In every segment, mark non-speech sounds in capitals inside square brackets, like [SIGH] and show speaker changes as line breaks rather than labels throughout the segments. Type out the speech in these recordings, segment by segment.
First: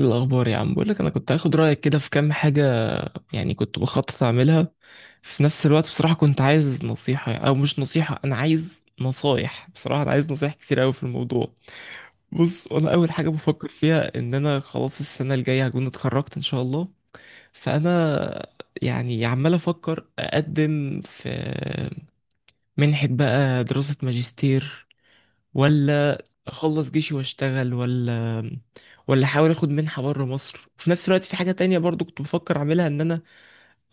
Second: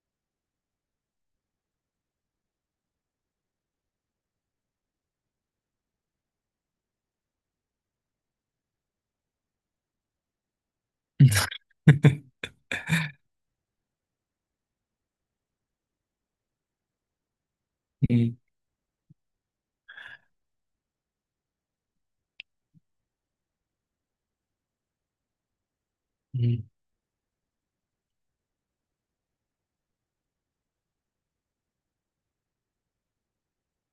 إيه الأخبار يا عم؟ بقول لك أنا كنت هاخد رأيك كده في كام حاجة كنت بخطط أعملها. في نفس الوقت بصراحة كنت عايز نصيحة، أو مش نصيحة، أنا عايز نصايح، بصراحة أنا عايز نصايح كتير أوي في الموضوع.
[LAUGHS]
بص، أنا أول حاجة بفكر فيها إن أنا خلاص السنة الجاية هكون اتخرجت إن شاء الله.
مم.
فأنا عمال أفكر أقدم في منحة بقى، دراسة ماجستير، ولا
مم.
اخلص جيشي واشتغل، ولا احاول اخد منحة بره مصر. وفي نفس الوقت في حاجة تانية برضو كنت بفكر اعملها، ان انا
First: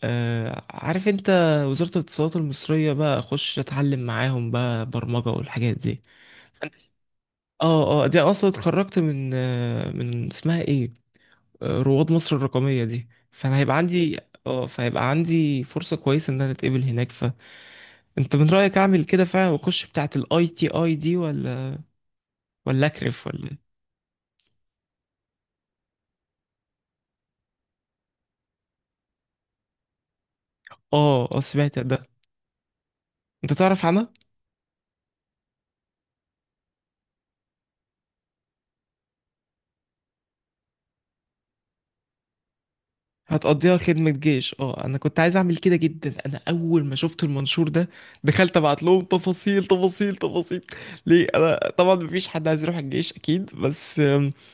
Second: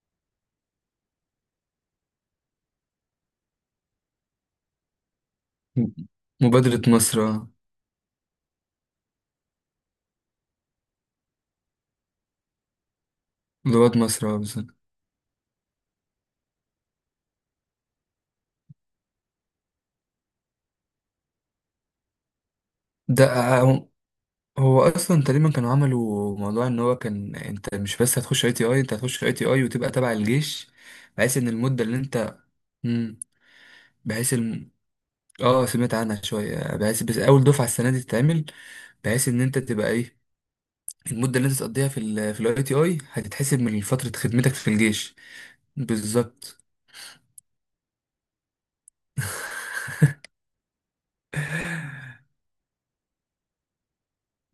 آه عارف انت وزارة الاتصالات المصرية بقى، اخش اتعلم معاهم بقى برمجة والحاجات دي.
مبادرة مصر، آه.
اه اه، دي أنا اصلا اتخرجت من من اسمها ايه، آه، رواد مصر الرقمية دي. فانا هيبقى
رواد
عندي،
مصر، آه،
اه،
بالظبط.
فهيبقى عندي فرصة كويسة ان انا اتقبل هناك. ف انت من رأيك اعمل كده فعلا واخش بتاعة الاي تي اي دي، ولا
ده،
اكرف ولا إيه؟
هو اصلا تقريبا كانوا عملوا موضوع ان هو كان، انت مش بس هتخش اي تي اي، انت هتخش اي تي اي وتبقى تبع الجيش،
اه
بحيث
اه،
ان
سمعت
المدة اللي
ده.
انت... مم،
انت تعرف عنها.
بحيث الم... اه، سمعت عنها شوية، بحيث بس اول دفعة السنة دي تتعمل، بحيث ان انت تبقى ايه، المدة اللي انت تقضيها في الاي تي اي هتتحسب
هتقضيها
من
خدمة
فترة خدمتك
جيش.
في
اه، انا
الجيش.
كنت عايز اعمل كده جدا. انا
بالظبط.
اول ما شفت المنشور ده دخلت ابعت لهم، تفاصيل تفاصيل تفاصيل. ليه؟ انا طبعا مفيش حد عايز يروح الجيش اكيد، بس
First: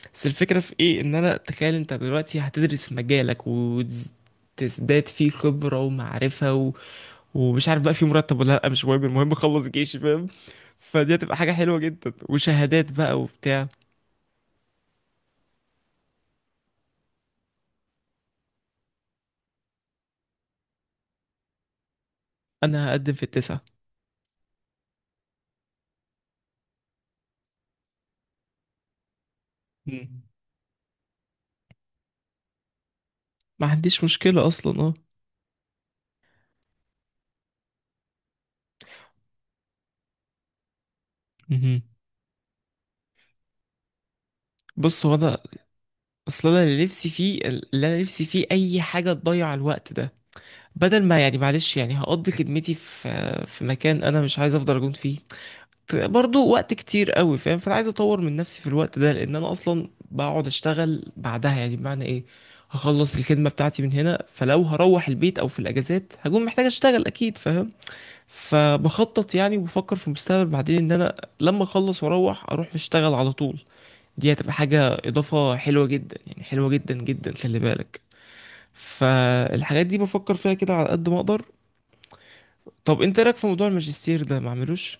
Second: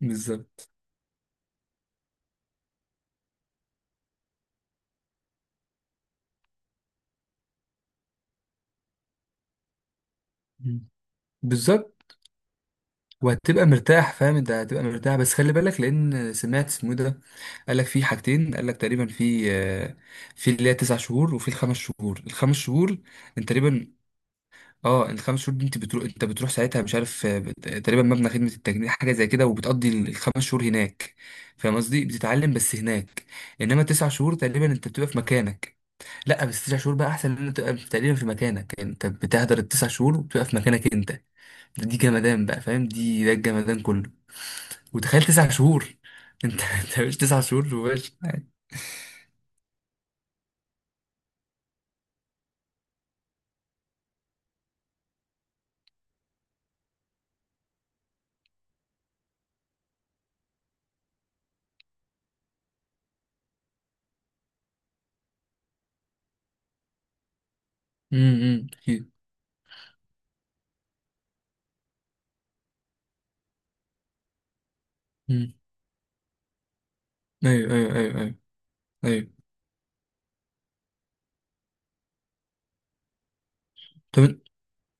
[LAUGHS]
بس الفكرة
بالظبط،
في ايه؟ ان انا تخيل انت دلوقتي هتدرس مجالك وتزداد فيه خبرة ومعرفة و... ومش عارف بقى في مرتب ولا لا، مش مهم، المهم اخلص جيشي، فاهم؟ فدي هتبقى حاجة حلوة جدا،
بالظبط.
وشهادات بقى
وهتبقى
وبتاع.
مرتاح، فاهم، انت هتبقى مرتاح. بس خلي بالك، لان سمعت اسمه إيه ده، قال لك في حاجتين، قال لك تقريبا في... في اللي هي تسع شهور، وفي الخمس شهور،
انا هقدم في
انت
التسعة.
تقريبا... اه الخمس شهور دي انت بتروح، ساعتها مش عارف، تقريبا مبنى خدمة التجنيد حاجة زي كده، وبتقضي
مم.
الخمس شهور هناك، فاهم قصدي، بتتعلم بس هناك.
ما
انما
عنديش
تسع شهور
مشكلة
تقريبا
اصلا،
انت
اه.
بتبقى في مكانك. لا، بس تسع شهور بقى احسن ان انت تبقى تقريبا في مكانك، يعني انت بتهدر التسع شهور وبتبقى في مكانك انت.
مهم.
دي جمدان بقى، فاهم، دي الجمدان كله.
بص، هو
وتخيل
انا،
تسع شهور. [LAUGHS]
اصل
انت
انا اللي
انت
نفسي
مش
فيه،
تسع شهور
اللي انا
وباش
نفسي فيه
يعني.
اي حاجه تضيع الوقت ده، بدل ما معلش هقضي خدمتي في مكان انا مش عايز افضل اجون فيه برضو وقت كتير قوي، فاهم؟ فانا عايز اطور من نفسي في الوقت ده، لان انا اصلا بقعد اشتغل بعدها. يعني بمعنى ايه؟ هخلص الخدمه بتاعتي من هنا، فلو هروح البيت او في الاجازات هكون محتاج اشتغل اكيد، فاهم؟
امم، اكيد.
فبخطط يعني وبفكر في المستقبل بعدين، ان انا لما اخلص اروح اشتغل على طول. دي هتبقى حاجة
امم.
إضافة حلوة جدا، يعني حلوة جدا جدا، خلي
ايوه، ايوه،
بالك.
ايوه، ايوه، ايوه.
فالحاجات دي بفكر فيها كده على قد ما أقدر. طب أنت إيه رأيك في موضوع الماجستير
طب،
ده، ما أعملوش؟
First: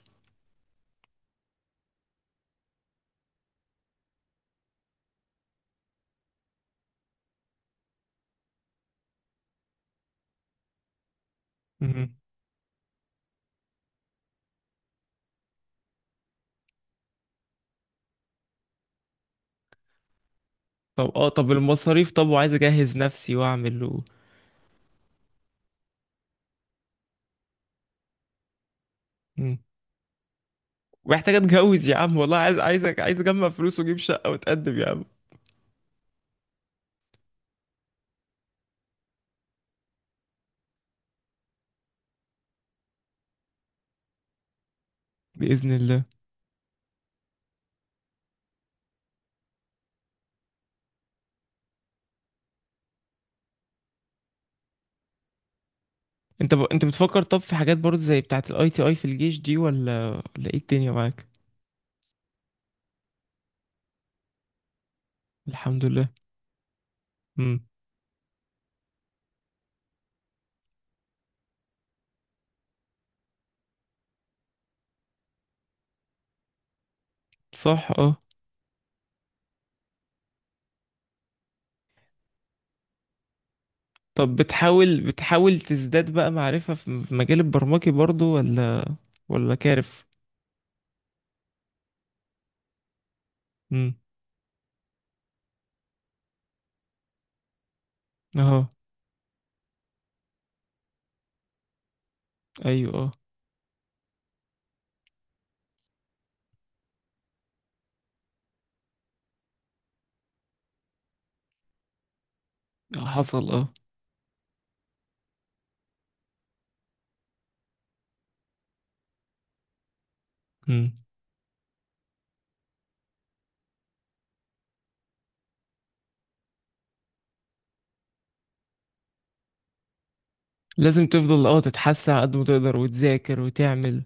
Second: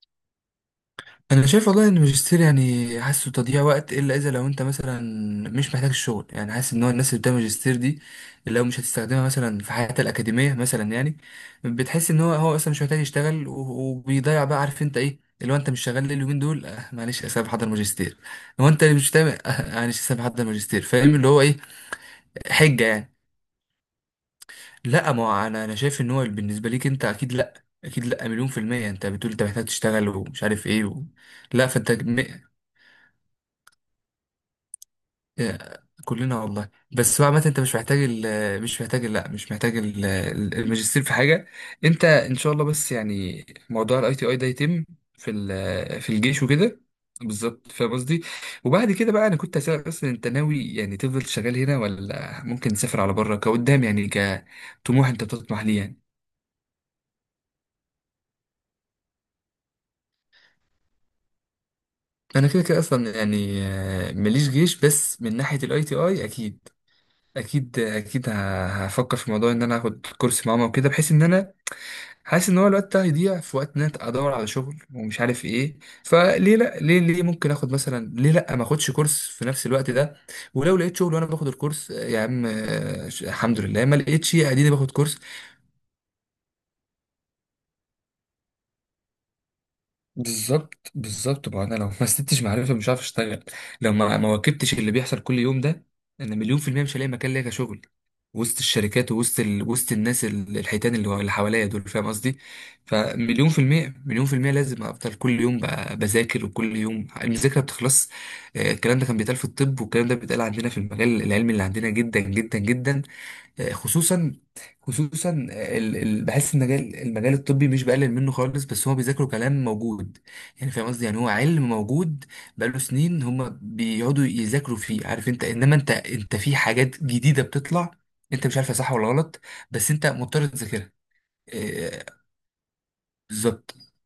انا شايف والله ان الماجستير يعني حاسه تضييع وقت، الا اذا لو انت مثلا مش محتاج الشغل، يعني حاسس ان هو الناس اللي بتعمل ماجستير دي لو مش هتستخدمها مثلا في حياتها الاكاديميه مثلا، يعني بتحس
مهم.
ان هو اصلا مش محتاج يشتغل وبيضيع بقى، عارف انت ايه اللي هو انت مش شغال ليه اليومين دول. آه، معلش، اسيب احضر ماجستير، هو انت اللي مش تعمل. معلش، اسيب احضر ماجستير،
طب
فاهم،
اه،
اللي هو
طب
ايه؟
المصاريف، طب وعايز
حجه
أجهز
يعني.
نفسي وأعمل و...
لا، ما هو انا شايف ان هو بالنسبه ليك انت، اكيد لا، اكيد لا، مليون في الميه. انت بتقول انت
مم.
محتاج تشتغل، ومش عارف ايه، و...
ومحتاج
لا
أتجوز
فانت
يا عم،
م...
والله عايز، عايزك، عايز أجمع فلوس وأجيب شقة وأتقدم يا عم.
آه، كلنا والله. بس بقى عامه انت مش محتاج لا، مش محتاج الماجستير في حاجه. انت ان شاء الله، بس يعني، موضوع الاي تي اي ده يتم
بإذن الله.
في الجيش وكده. بالظبط، فاهم قصدي. وبعد كده بقى، انا كنت هسألك اصلا، انت ناوي يعني تفضل شغال هنا، ولا ممكن تسافر على بره كقدام، يعني كطموح انت بتطمح ليه يعني؟
أنت بتفكر طب في حاجات برضه زي بتاعة الأي تي أي في الجيش دي، ولا إيه الدنيا معاك؟
انا كده كده اصلا يعني، ماليش جيش، بس من ناحيه الاي
الحمد
تي
لله.
اي، اكيد،
امم.
اكيد، اكيد. هفكر في موضوع ان انا هاخد كورس معاهم وكده، بحيث ان انا حاسس ان هو الوقت ده هيضيع في وقت ان انا ادور على شغل ومش عارف ايه. فليه لا، ليه ليه ممكن اخد
صح
مثلا،
اه.
ليه لا ما اخدش كورس في نفس الوقت ده؟ ولو لقيت شغل وانا باخد الكورس، يا عم، الحمد لله، ما لقيتش،
طب
اديني باخد
بتحاول
كورس.
بتحاول تزداد بقى معرفة في مجال البرمجي برضو، ولا كارف؟
بالظبط، بالظبط. ما انا لو ما استدتش معرفه، مش عارف اشتغل. لو
امم.
ما واكبتش اللي بيحصل كل يوم ده، انا مليون في الميه مش هلاقي مكان ليا كشغل، وسط
اهو.
الشركات، وسط الناس الحيتان، اللي حواليا دول، فاهم قصدي.
ايوه اه.
فمليون في الميه، لازم افضل كل يوم بذاكر، وكل يوم المذاكره بتخلص. آه، الكلام ده كان بيتقال في الطب، والكلام ده بيتقال عندنا في المجال العلمي اللي عندنا، جدا جدا جدا.
آه، حصل اه.
آه، خصوصا، خصوصا، بحس ان مجال، الطبي، مش بقلل منه خالص، بس هو بيذاكروا كلام موجود، يعني فاهم
امم.
قصدي، يعني هو علم موجود بقاله سنين، هم بيقعدوا يذاكروا فيه، عارف انت، انما انت، في حاجات جديده بتطلع، انت مش عارفها صح ولا غلط، بس انت مضطر تذاكرها.
لازم تفضل اه
آه،
تتحسن على قد ما تقدر وتذاكر
بالظبط،
وتعمل.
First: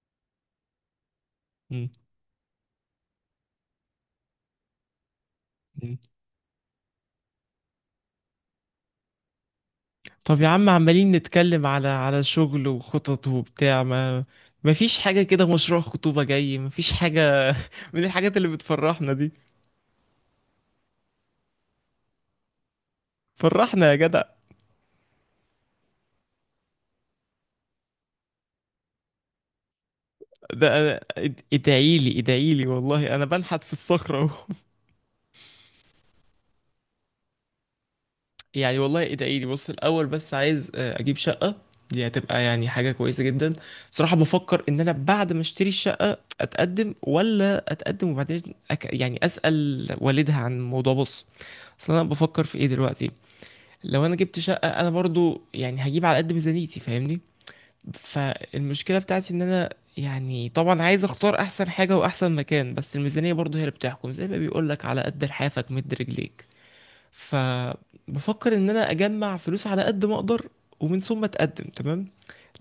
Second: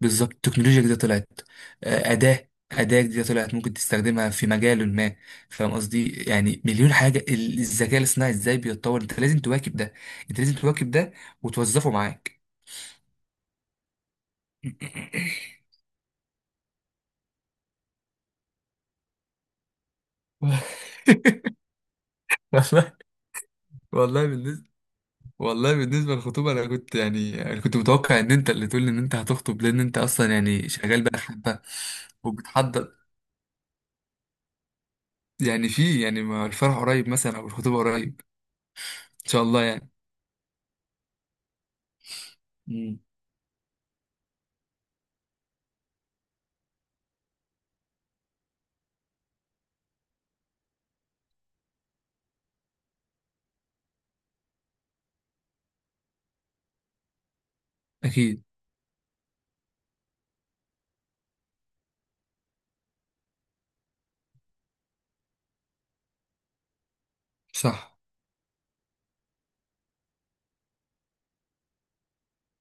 بالظبط. التكنولوجيا جديدة طلعت،
امم.
أداة جديدة طلعت، ممكن تستخدمها في مجال ما، فاهم
أمم.
قصدي، يعني مليون حاجة، الذكاء الاصطناعي ازاي بيتطور، انت لازم تواكب ده، انت
طب يا
لازم
عم،
تواكب
عمالين
ده،
نتكلم على
وتوظفه
على
معاك.
شغل وخطط وبتاع، ما ما فيش حاجة كده؟
[LAUGHS]
مشروع خطوبة جاي، ما فيش حاجة؟ [LAUGHS] من الحاجات اللي بتفرحنا دي،
والله.
فرحنا يا جدع.
والله بالنسبة، والله بالنسبة للخطوبة، أنا كنت يعني أنا كنت متوقع إن أنت اللي تقول لي إن أنت هتخطب، لأن أنت أصلا يعني شغال بقى حبة،
ادعيلي ادعيلي،
وبتحضر،
والله انا بنحت في الصخرة اهو.
يعني، في يعني، ما الفرح قريب مثلا أو الخطوبة قريب؟
يعني والله ايه ده،
إن
ايه
شاء
دي؟
الله
بص،
يعني.
الاول بس عايز، آه، اجيب شقه. دي هتبقى يعني حاجه
مم.
كويسه جدا. صراحه بفكر ان انا بعد ما اشتري الشقه اتقدم، ولا اتقدم وبعدين يعني اسال والدها عن الموضوع. بص، اصل انا بفكر في ايه دلوقتي، لو انا جبت شقه انا برضو يعني هجيب على قد ميزانيتي، فاهمني؟
أكيد.
فالمشكله بتاعتي ان انا يعني طبعا عايز اختار احسن حاجه واحسن مكان، بس الميزانيه برضو هي اللي بتحكم. زي ما بيقولك، على قد لحافك مد رجليك.
صح.
فبفكر ان انا اجمع فلوس على قد ما اقدر ومن ثم اتقدم، تمام؟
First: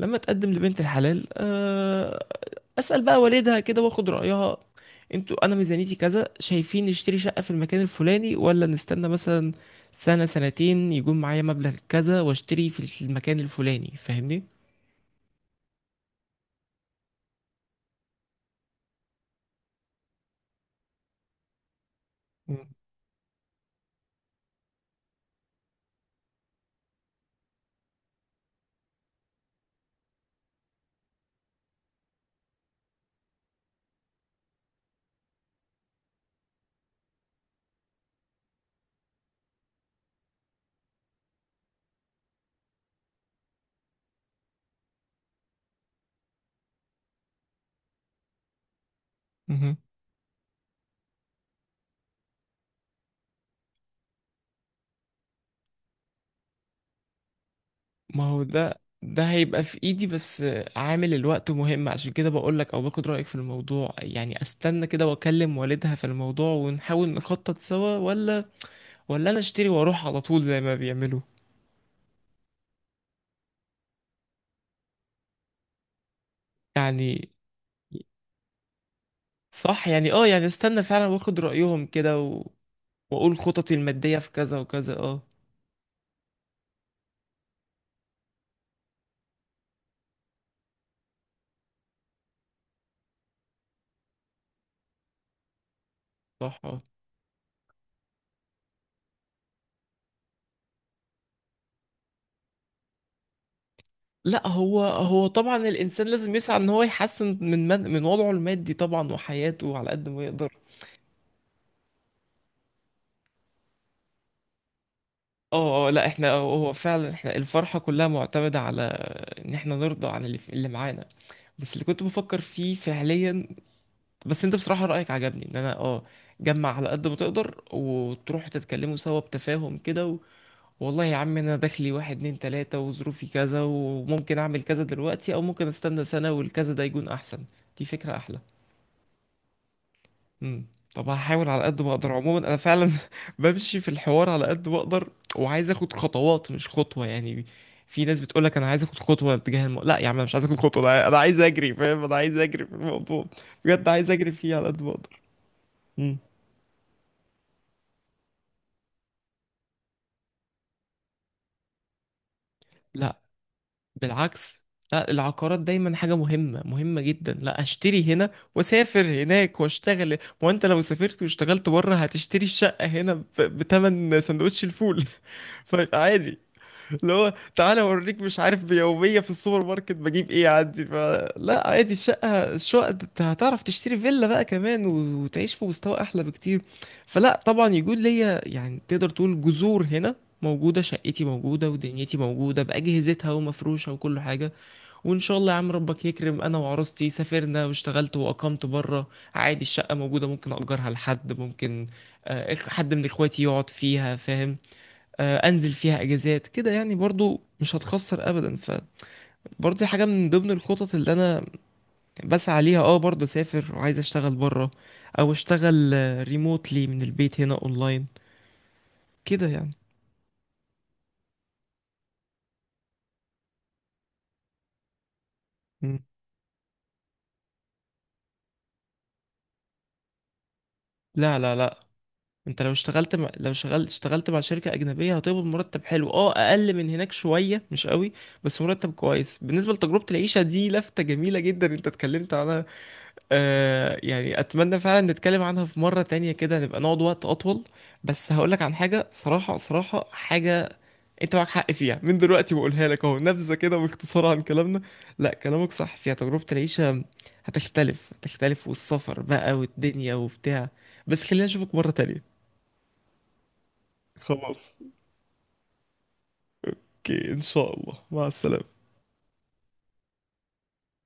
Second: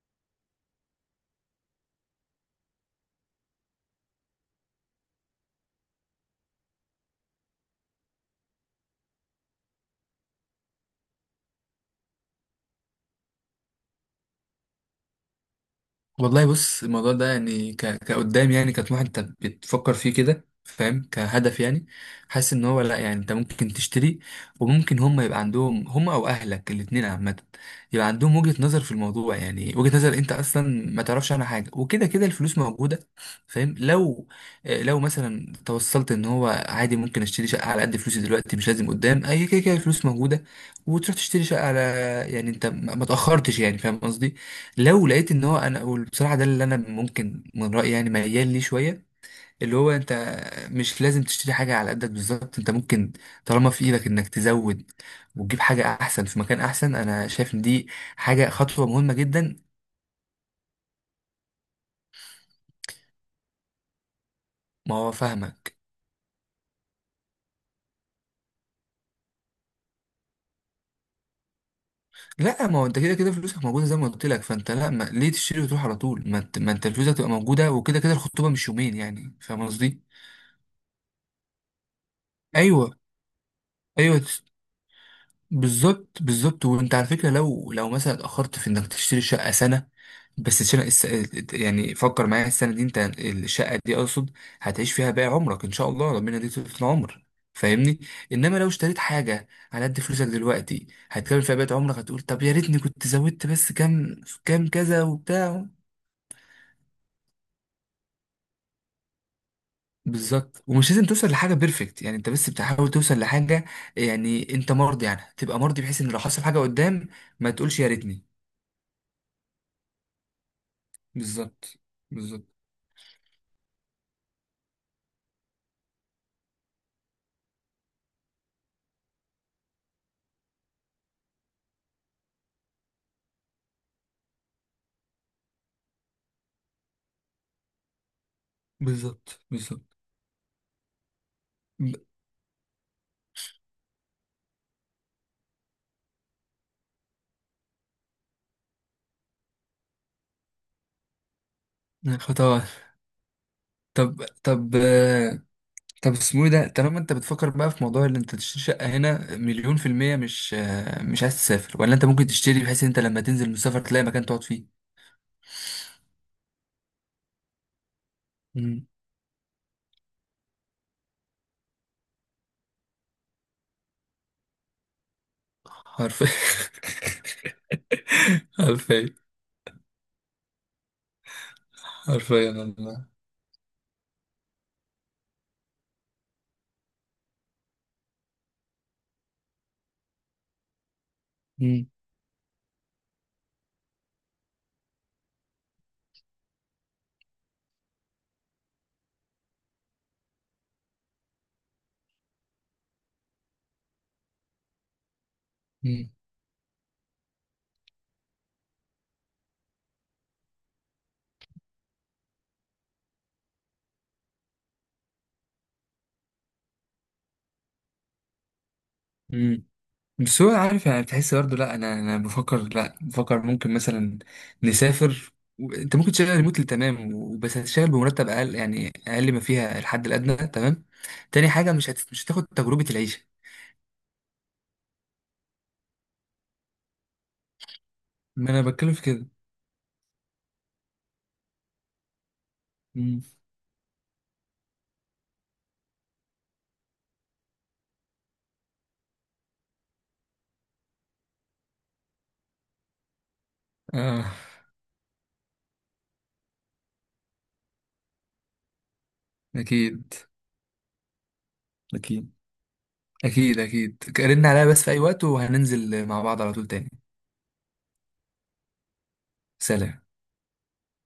لما اتقدم لبنت الحلال، آه، اسال بقى والدها كده واخد رايها. انتوا، انا ميزانيتي كذا، شايفين نشتري شقه في المكان الفلاني، ولا نستنى مثلا سنه سنتين يكون معايا مبلغ كذا واشتري في المكان الفلاني، فاهمني؟
والله بص، الموضوع ده يعني كقدام، يعني كطموح انت بتفكر فيه كده، فاهم، كهدف يعني. حاسس ان
مم.
هو لا، يعني انت ممكن تشتري، وممكن هم يبقى عندهم هم، او اهلك، الاتنين عامة يبقى عندهم وجهة نظر في الموضوع، يعني وجهة نظر انت اصلا ما تعرفش عنها حاجة، وكده كده الفلوس موجودة، فاهم. لو، آه، لو مثلا توصلت ان هو عادي، ممكن اشتري شقة على قد فلوسي دلوقتي، مش لازم قدام، اي كده كده الفلوس موجودة، وتروح تشتري شقة على، يعني انت ما تأخرتش يعني، فاهم قصدي. لو لقيت ان هو انا، بصراحه، ده اللي انا ممكن من رايي يعني ميال ليه شويه، اللي
مهم.
هو انت مش لازم تشتري حاجه على قدك بالظبط، انت ممكن، طالما في ايدك انك تزود وتجيب حاجه احسن في مكان احسن، انا شايف ان دي
ما هو
حاجه،
ده
خطوه مهمه
ده
جدا.
هيبقى في ايدي، بس عامل الوقت مهم، عشان كده بقولك او باخد رأيك في الموضوع. يعني استنى
ما
كده
هو
واكلم
فاهمك.
والدها في الموضوع ونحاول نخطط سوا، ولا انا اشتري واروح على طول زي ما بيعملوا؟
لا، ما هو انت كده كده فلوسك موجوده، زي ما قلت لك، فانت لا، ما ليه تشتري وتروح على طول، ما انت، فلوسك تبقى
يعني
موجوده، وكده كده الخطوبه مش يومين يعني، فاهم
صح،
قصدي.
يعني اه، يعني استنى فعلا واخد رأيهم كده و...
ايوه،
واقول خططي المادية
ايوه.
في كذا وكذا اه.
بالظبط، بالظبط، وانت على فكره لو، مثلا اتاخرت في انك تشتري شقه سنه، بس السنه، يعني فكر معايا، السنه دي انت الشقه دي اقصد هتعيش فيها باقي عمرك، ان شاء الله ربنا يديك
صح
طول
اه.
العمر، فاهمني. انما لو اشتريت حاجه على قد فلوسك دلوقتي هتكمل فيها بقيت عمرك، هتقول طب يا ريتني كنت زودت بس كام،
لا،
كام
هو
كذا
هو طبعا
وبتاع.
الانسان لازم يسعى ان هو يحسن من من وضعه المادي طبعا، وحياته على قد ما يقدر.
بالظبط، ومش لازم توصل لحاجه بيرفكت يعني، انت بس بتحاول توصل لحاجه يعني انت مرضي عنها، تبقى مرضي
اه اه،
بحيث
لا
ان لو
احنا
حصل حاجه
هو
قدام
فعلا، احنا
ما
الفرحة
تقولش يا
كلها
ريتني.
معتمدة على ان احنا نرضى عن اللي معانا. بس
بالظبط،
اللي كنت بفكر
بالظبط،
فيه فعليا، بس انت بصراحة رأيك عجبني، ان انا اه جمع على قد ما تقدر وتروحوا تتكلموا سوا بتفاهم كده و... والله يا عم، انا دخلي واحد اتنين تلاتة، وظروفي كذا، وممكن اعمل كذا دلوقتي او ممكن استنى سنة والكذا ده يكون احسن. دي فكرة احلى.
بالظبط، بالظبط،
امم. طب هحاول على قد ما
ب-
اقدر عموما. انا فعلا [LAUGHS] بمشي في الحوار على قد ما اقدر، وعايز اخد خطوات مش خطوة، يعني في ناس بتقولك انا عايز اخد خطوة تجاه لا يا عم، انا مش عايز اخد خطوة، أنا عايز اجري، فاهم؟ انا عايز اجري
خطوات.
في الموضوع بجد، عايز
طب،
اجري فيه على
طب،
قد ما اقدر.
طب
امم.
اسمه ايه ده، طالما انت بتفكر بقى في موضوع اللي انت تشتري شقة هنا، مليون في المية، مش عايز تسافر؟ ولا انت ممكن تشتري بحيث ان انت
لا،
لما تنزل من السفر تلاقي مكان تقعد
بالعكس.
فيه؟
لا، العقارات دايما حاجة مهمة، مهمة جدا. لا، اشتري هنا
مم.
واسافر هناك واشتغل. ما هو انت لو سافرت واشتغلت بره هتشتري الشقة هنا بتمن سندوتش الفول. [LAUGHS] فعادي،
حرفيا.
اللي هو تعالى اوريك، مش
[LAUGHS]
عارف
حرفيا،
بيوميه في السوبر ماركت بجيب ايه عندي. فلا عادي، الشقه،
حرفيا
الشقه
والله.
انت هتعرف تشتري فيلا بقى كمان وتعيش في مستوى احلى بكتير. فلا طبعا يكون ليا، يعني تقدر تقول جذور هنا موجودة، شقتي موجودة
مم.
ودنيتي موجودة بأجهزتها ومفروشة وكل حاجة. وإن شاء الله يا عم ربك يكرم، أنا وعروستي سافرنا واشتغلت وأقمت بره، عادي الشقة موجودة، ممكن أجرها لحد، ممكن آه، حد من إخواتي يقعد فيها، فاهم؟ آه، انزل فيها
مم.
اجازات كده يعني، برضو مش هتخسر ابدا. فبرضو دي حاجه من ضمن الخطط اللي انا بسعى ليها، اه. برضو اسافر وعايز اشتغل بره او اشتغل ريموتلي من البيت هنا اونلاين كده
مم.
يعني.
بس هو عارف يعني، بتحس برضه، لا انا بفكر، لا، بفكر ممكن مثلا نسافر و... انت
مم.
ممكن تشتغل ريموتلي، تمام، بس هتشتغل بمرتب اقل، يعني اقل ما فيها الحد الادنى، تمام.
لا
تاني
لا
حاجه،
لا.
مش هتاخد
انت لو
تجربه
اشتغلت
العيشه.
مع... لو اشتغلت مع شركة أجنبية هتقبض مرتب حلو، اه أقل من هناك شوية مش قوي،
ما
بس
انا
مرتب
بتكلم في كده.
كويس. بالنسبة لتجربة العيشة دي لفتة جميلة جدا انت اتكلمت عنها.
مم.
آه يعني اتمنى فعلا نتكلم عنها في مرة تانية كده، نبقى نقعد وقت اطول. بس هقولك عن حاجة، صراحة صراحة حاجة انت معاك حق فيها، من دلوقتي بقولها لك اهو، نبذة كده
اه،
باختصار عن كلامنا. لا كلامك صح فيها، تجربة العيشة هتختلف، هتختلف، والسفر بقى
اكيد،
والدنيا وبتاع، بس خلينا اشوفك مرة
اكيد،
تانية.
اكيد، اكيد رن عليا
خلاص،
بس في اي وقت، وهننزل مع بعض على طول تاني.
اوكي، ان شاء الله، مع السلامة.
سلام.